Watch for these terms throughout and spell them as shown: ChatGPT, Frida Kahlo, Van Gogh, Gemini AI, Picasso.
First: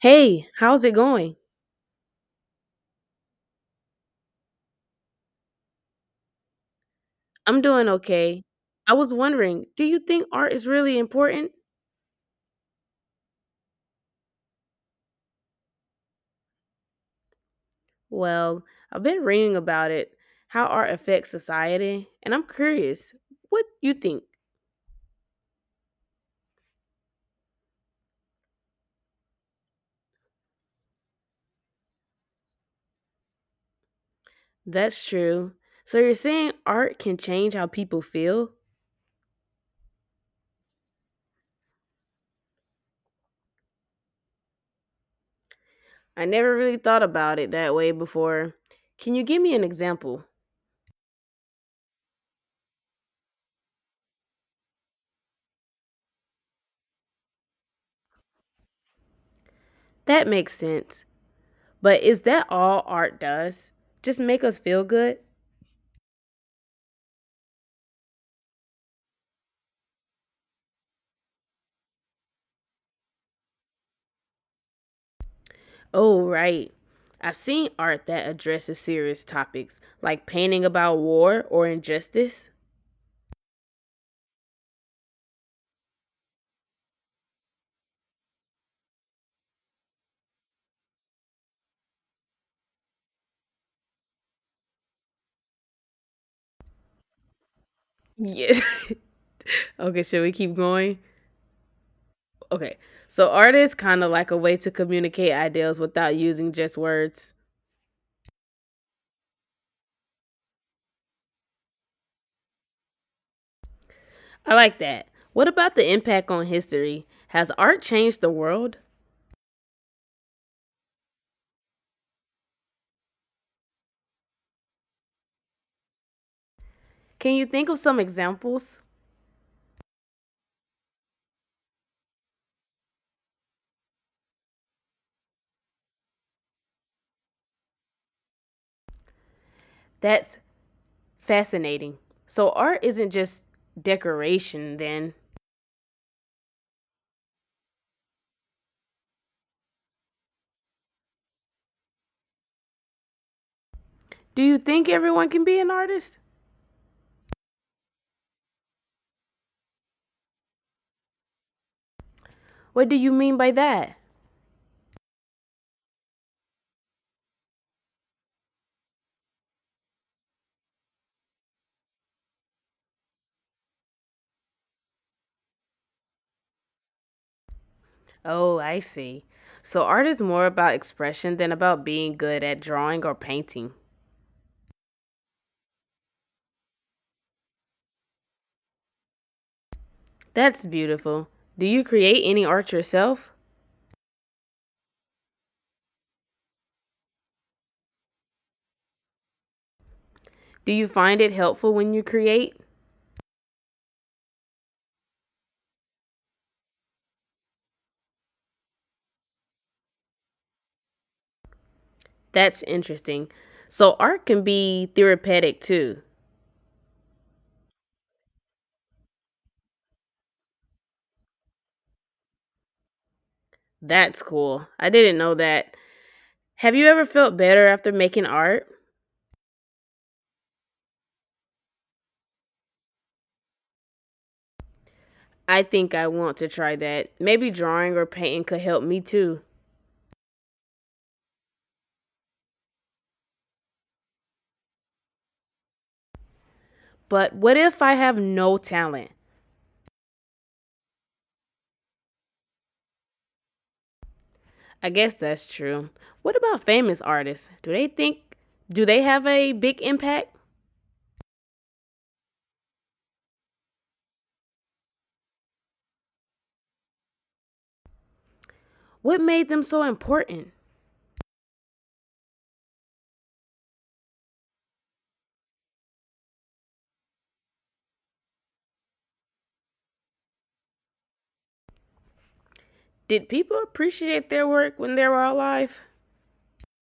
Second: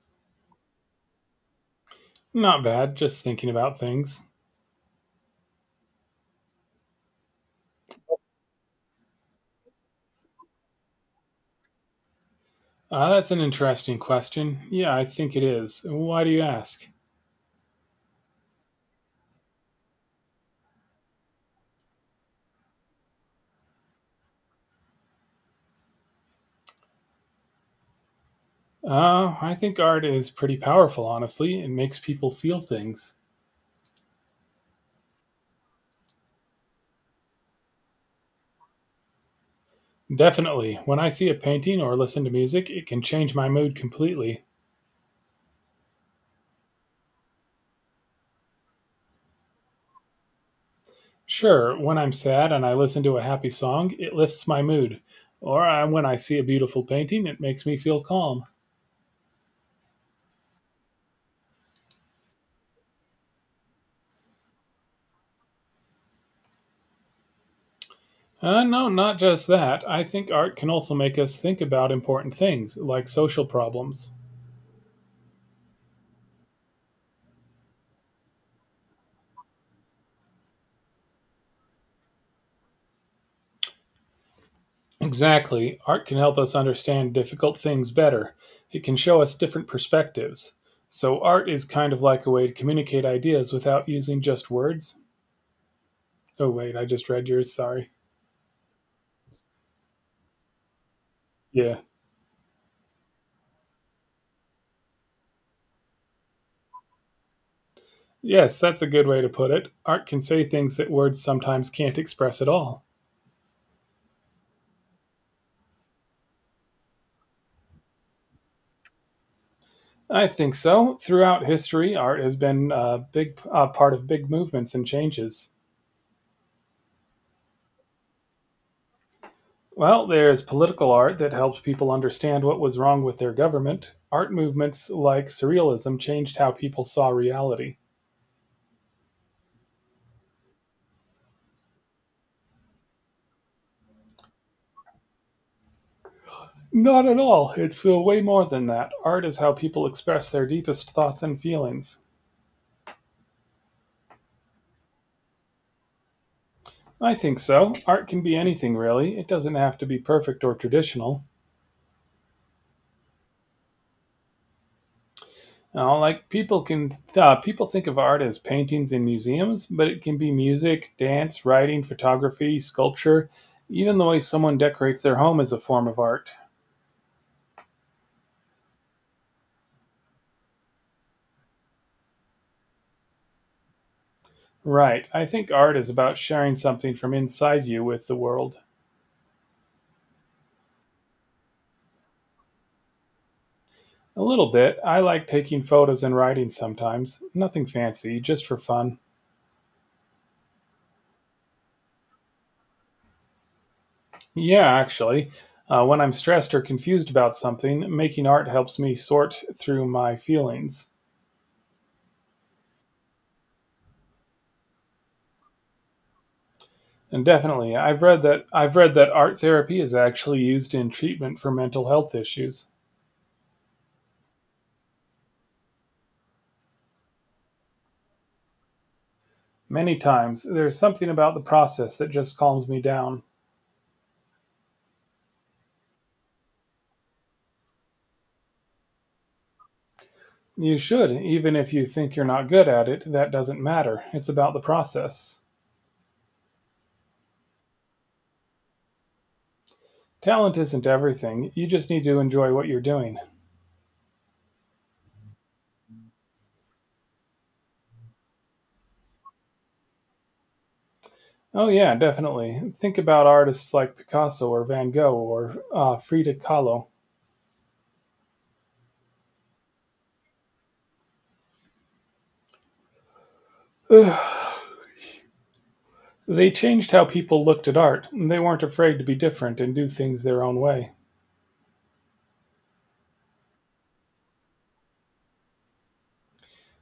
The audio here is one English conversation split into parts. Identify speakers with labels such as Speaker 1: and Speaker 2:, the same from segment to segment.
Speaker 1: Hey, how's it going?
Speaker 2: Not bad, just thinking about things.
Speaker 1: I'm doing okay. I was wondering, do you think art is really important?
Speaker 2: That's an interesting question. Yeah, I think it is. Why do you ask?
Speaker 1: Well, I've been reading about it, how art affects society, and I'm curious, what you think?
Speaker 2: I think art is pretty powerful, honestly. It makes people feel things.
Speaker 1: That's true. So you're saying art can change how people feel?
Speaker 2: Definitely. When I see a painting or listen to music, it can change my mood completely.
Speaker 1: I never really thought about it that way before. Can you give me an example?
Speaker 2: Sure, when I'm sad and I listen to a happy song, it lifts my mood. Or when I see a beautiful painting, it makes me feel calm.
Speaker 1: That makes sense. But is that all art does? Just make us feel good?
Speaker 2: No, not just that. I think art can also make us think about important things, like social problems.
Speaker 1: Oh, right. I've seen art that addresses serious topics, like painting about war or injustice.
Speaker 2: Exactly. Art can help us understand difficult things better. It can show us different perspectives. So, art is kind of like a way to communicate ideas without using just words. Oh, wait, I just read yours. Sorry.
Speaker 1: Yeah. Okay, should we keep going?
Speaker 2: Yeah.
Speaker 1: Okay. So, art is kind of like a way to communicate ideas without using just words.
Speaker 2: Yes, that's a good way to put it. Art can say things that words sometimes can't express at all.
Speaker 1: I like that. What about the impact on history? Has art changed the world?
Speaker 2: I think so. Throughout history, art has been a big part of big movements and changes.
Speaker 1: Can you think of some examples?
Speaker 2: Well, there's political art that helps people understand what was wrong with their government. Art movements like Surrealism changed how people saw reality.
Speaker 1: That's fascinating. So, art isn't just decoration, then.
Speaker 2: Not at all. It's way more than that. Art is how people express their deepest thoughts and feelings.
Speaker 1: Do you think everyone can be an artist?
Speaker 2: I think so. Art can be anything, really. It doesn't have to be perfect or traditional.
Speaker 1: What do you mean by that?
Speaker 2: Like people think of art as paintings in museums, but it can be music, dance, writing, photography, sculpture. Even the way someone decorates their home is a form of art.
Speaker 1: Oh, I see. So art is more about expression than about being good at drawing or painting.
Speaker 2: Right. I think art is about sharing something from inside you with the world.
Speaker 1: That's beautiful. Do you create any art yourself?
Speaker 2: A little bit. I like taking photos and writing sometimes. Nothing fancy, just for fun.
Speaker 1: Do you find it helpful when you create?
Speaker 2: Yeah, actually. When I'm stressed or confused about something, making art helps me sort through my feelings.
Speaker 1: That's interesting. So art can be therapeutic too.
Speaker 2: And definitely, I've read that art therapy is actually used in treatment for mental health issues.
Speaker 1: That's cool. I didn't know that. Have you ever felt better after making art?
Speaker 2: Many times, there's something about the process that just calms me down.
Speaker 1: I think I want to try that. Maybe drawing or painting could help me too.
Speaker 2: You should, even if you think you're not good at it, that doesn't matter. It's about the process.
Speaker 1: But what if I have no talent?
Speaker 2: Talent isn't everything, you just need to enjoy what you're doing.
Speaker 1: I guess that's true. What about famous artists? Do they have a big impact?
Speaker 2: Oh, yeah, definitely. Think about artists like Picasso or Van Gogh or Frida Kahlo.
Speaker 1: What made them so important?
Speaker 2: Ugh. They changed how people looked at art. They weren't afraid to be different and do things their own way.
Speaker 1: Did people appreciate their work when they were alive?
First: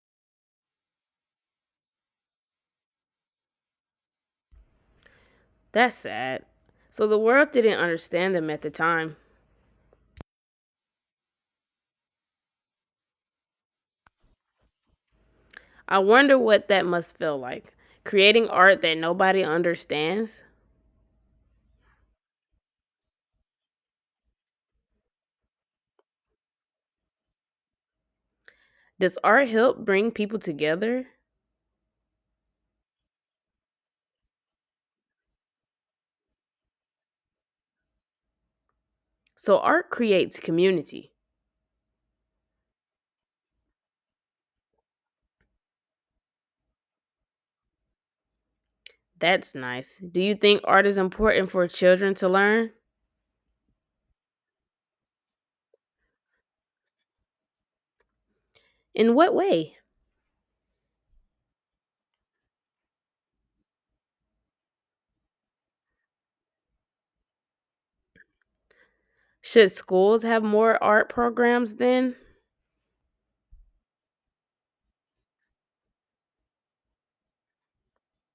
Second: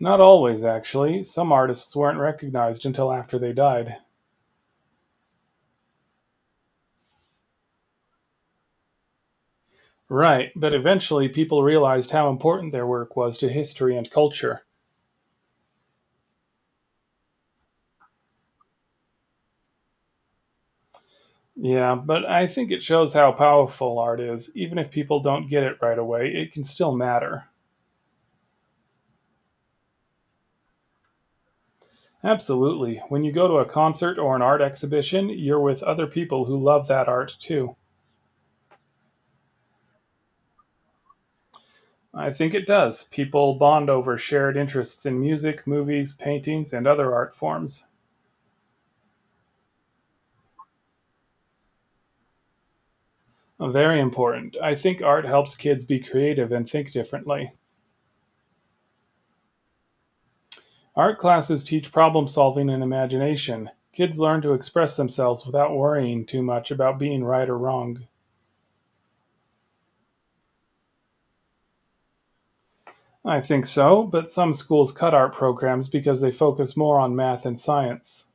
Speaker 2: Not always, actually. Some artists weren't recognized until after they died.
Speaker 1: That's sad. So the world didn't understand them at the time.
Speaker 2: Right, but eventually people realized how important their work was to history and culture.
Speaker 1: I wonder what that must feel like. Creating art that nobody understands?
Speaker 2: Yeah, but I think it shows how powerful art is. Even if people don't get it right away, it can still matter.
Speaker 1: Does art help bring people together?
Speaker 2: Absolutely. When you go to a concert or an art exhibition, you're with other people who love that art too.
Speaker 1: So art creates community.
Speaker 2: I think it does. People bond over shared interests in music, movies, paintings, and other art forms.
Speaker 1: That's nice. Do you think art is important for children to learn?
Speaker 2: Very important. I think art helps kids be creative and think differently.
Speaker 1: In what way?
Speaker 2: Art classes teach problem solving and imagination. Kids learn to express themselves without worrying too much about being right or wrong.
Speaker 1: Should schools have more art programs then?
Speaker 2: I think so, but some schools cut art programs because they focus more on math and science.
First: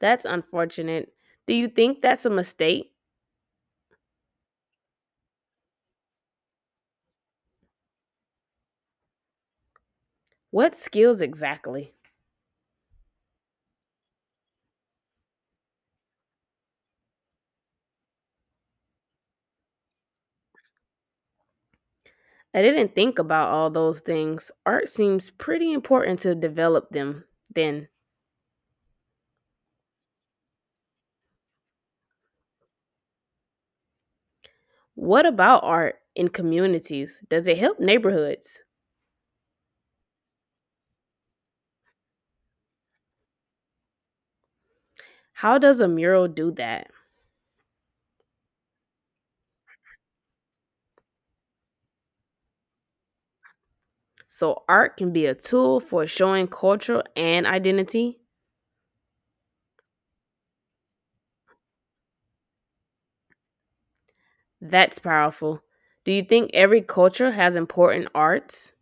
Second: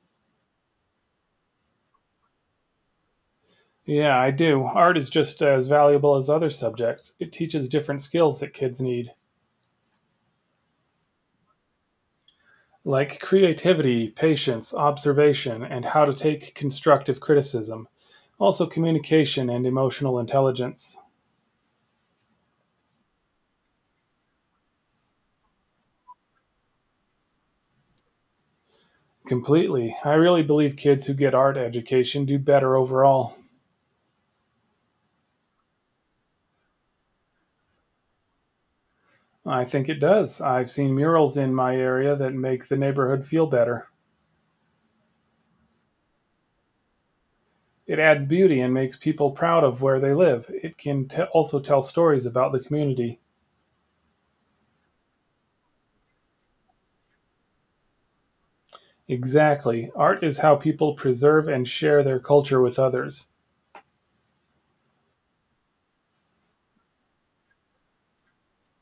Speaker 1: That's unfortunate. Do you think that's a mistake?
Speaker 2: Yeah, I do. Art is just as valuable as other subjects. It teaches different skills that kids need,
Speaker 1: What skills exactly?
Speaker 2: like creativity, patience, observation, and how to take constructive criticism. Also, communication and emotional intelligence.
Speaker 1: I didn't think about all those things. Art seems pretty important to develop them. Then,
Speaker 2: Completely. I really believe kids who get art education do better overall.
Speaker 1: what about art in communities? Does it help neighborhoods?
Speaker 2: I think it does. I've seen murals in my area that make the neighborhood feel better.
Speaker 1: How does a mural do that?
Speaker 2: It adds beauty and makes people proud of where they live. It can also tell stories about the community.
Speaker 1: So, art can be a tool for showing culture and identity?
Speaker 2: Exactly. Art is how people preserve and share their culture with others.
Speaker 1: That's powerful. Do you think every culture has important arts?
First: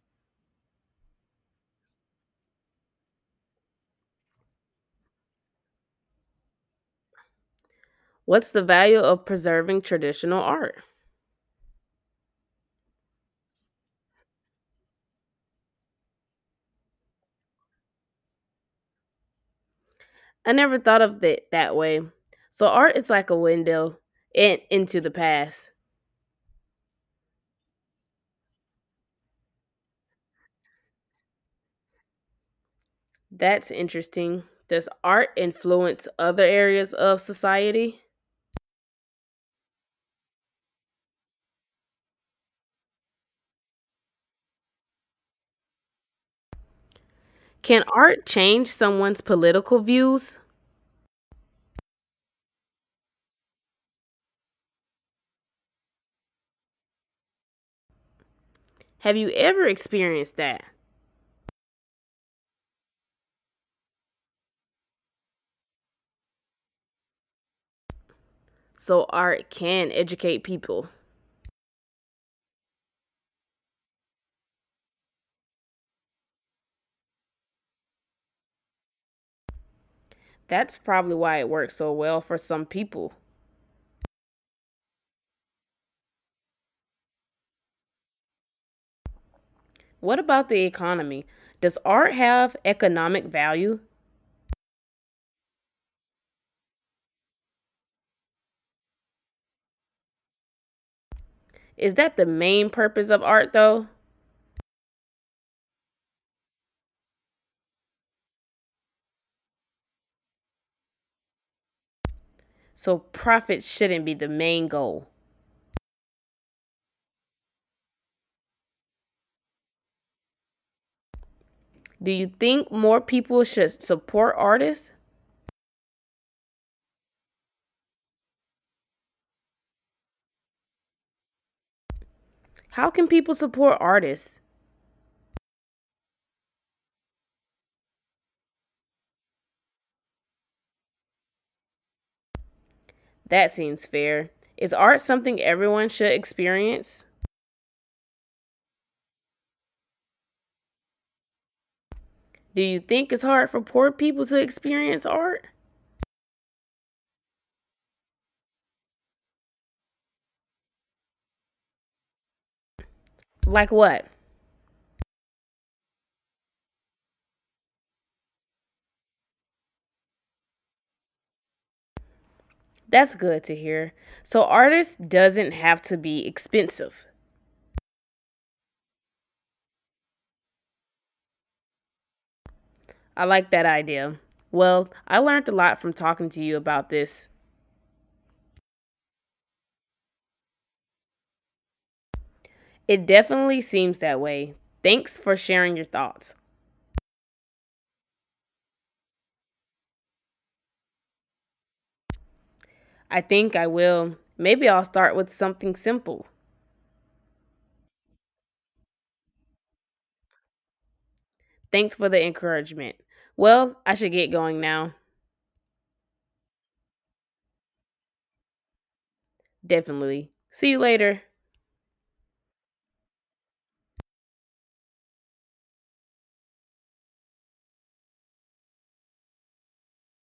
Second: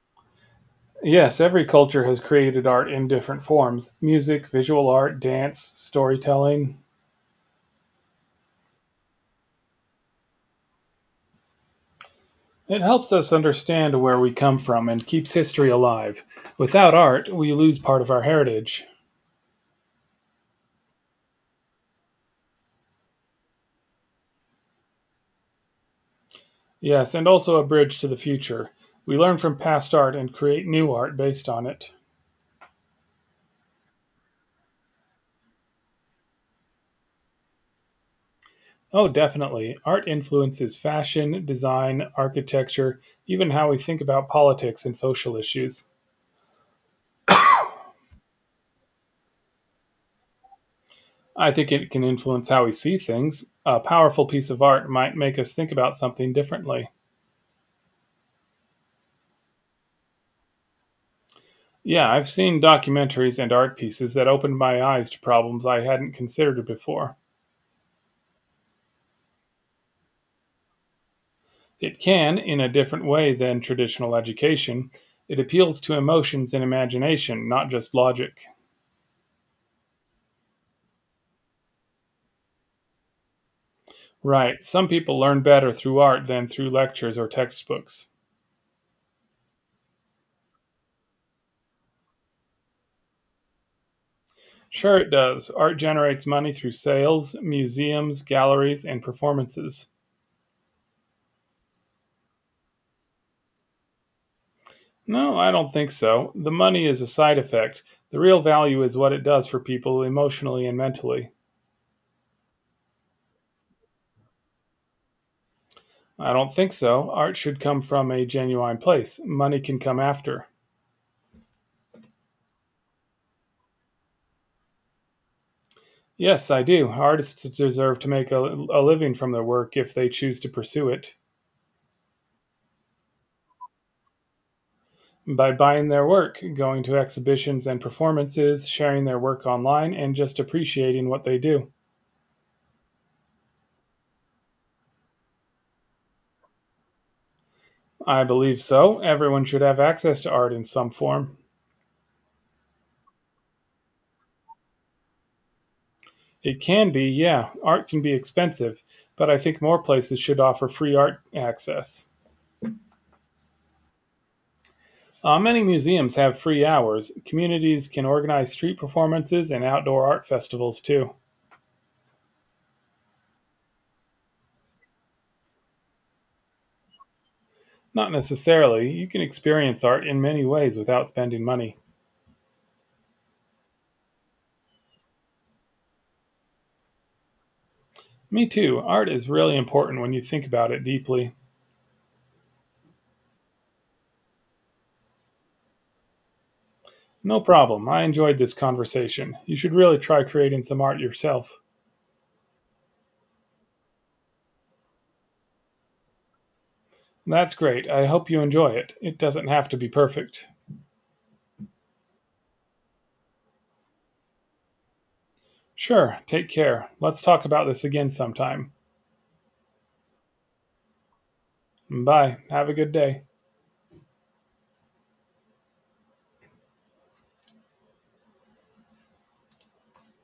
Speaker 2: Yes, every culture has created art in different forms music, visual art, dance, storytelling.
Speaker 1: What's the value of preserving traditional art?
Speaker 2: It helps us understand where we come from and keeps history alive. Without art, we lose part of our heritage.
Speaker 1: I never thought of it that way. So art is like a window into the past.
Speaker 2: Yes, and also a bridge to the future. We learn from past art and create new art based on it.
Speaker 1: That's interesting. Does art influence other areas of society?
Speaker 2: Oh, definitely. Art influences fashion, design, architecture, even how we think about politics and social issues.
Speaker 1: Can art change someone's political views?
Speaker 2: I think it can influence how we see things. A powerful piece of art might make us think about something differently.
Speaker 1: Have you ever experienced that?
Speaker 2: Yeah, I've seen documentaries and art pieces that opened my eyes to problems I hadn't considered before.
Speaker 1: So art can educate people.
Speaker 2: It can, in a different way than traditional education, it appeals to emotions and imagination, not just logic.
Speaker 1: That's probably why it works so well for some people.
Speaker 2: Right, some people learn better through art than through lectures or textbooks.
Speaker 1: What about the economy? Does art have economic value?
Speaker 2: Sure, it does. Art generates money through sales, museums, galleries, and performances.
Speaker 1: Is that the main purpose of art though?
Speaker 2: No, I don't think so. The money is a side effect. The real value is what it does for people emotionally and mentally.
Speaker 1: So profit shouldn't be the main goal.
Speaker 2: I don't think so. Art should come from a genuine place. Money can come after.
Speaker 1: Do you think more people should support artists?
Speaker 2: Yes, I do. Artists deserve to make a living from their work if they choose to pursue it.
Speaker 1: How can people support artists?
Speaker 2: By buying their work, going to exhibitions and performances, sharing their work online, and just appreciating what they do.
Speaker 1: That seems fair. Is art something everyone should experience?
Speaker 2: I believe so. Everyone should have access to art in some form.
Speaker 1: Do you think it's hard for poor people to experience art?
Speaker 2: It can be, yeah. Art can be expensive, but I think more places should offer free art access.
Speaker 1: Like what?
Speaker 2: Many museums have free hours. Communities can organize street performances and outdoor art festivals too.
Speaker 1: That's good to hear. So artists doesn't have to be expensive.
Speaker 2: Not necessarily. You can experience art in many ways without spending money.
Speaker 1: I like that idea. Well, I learned a lot from talking to you about this.
Speaker 2: Me too. Art is really important when you think about it deeply.
Speaker 1: It definitely seems that way. Thanks for sharing your thoughts.
Speaker 2: No problem. I enjoyed this conversation. You should really try creating some art yourself.
Speaker 1: I think I will. Maybe I'll start with something simple.
Speaker 2: That's great. I hope you enjoy it. It doesn't have to be perfect.
Speaker 1: Thanks for the encouragement. Well, I should get going now.
Speaker 2: Sure. Take care. Let's talk about this again sometime.
Speaker 1: Definitely. See you later.
Speaker 2: Bye. Have a good day.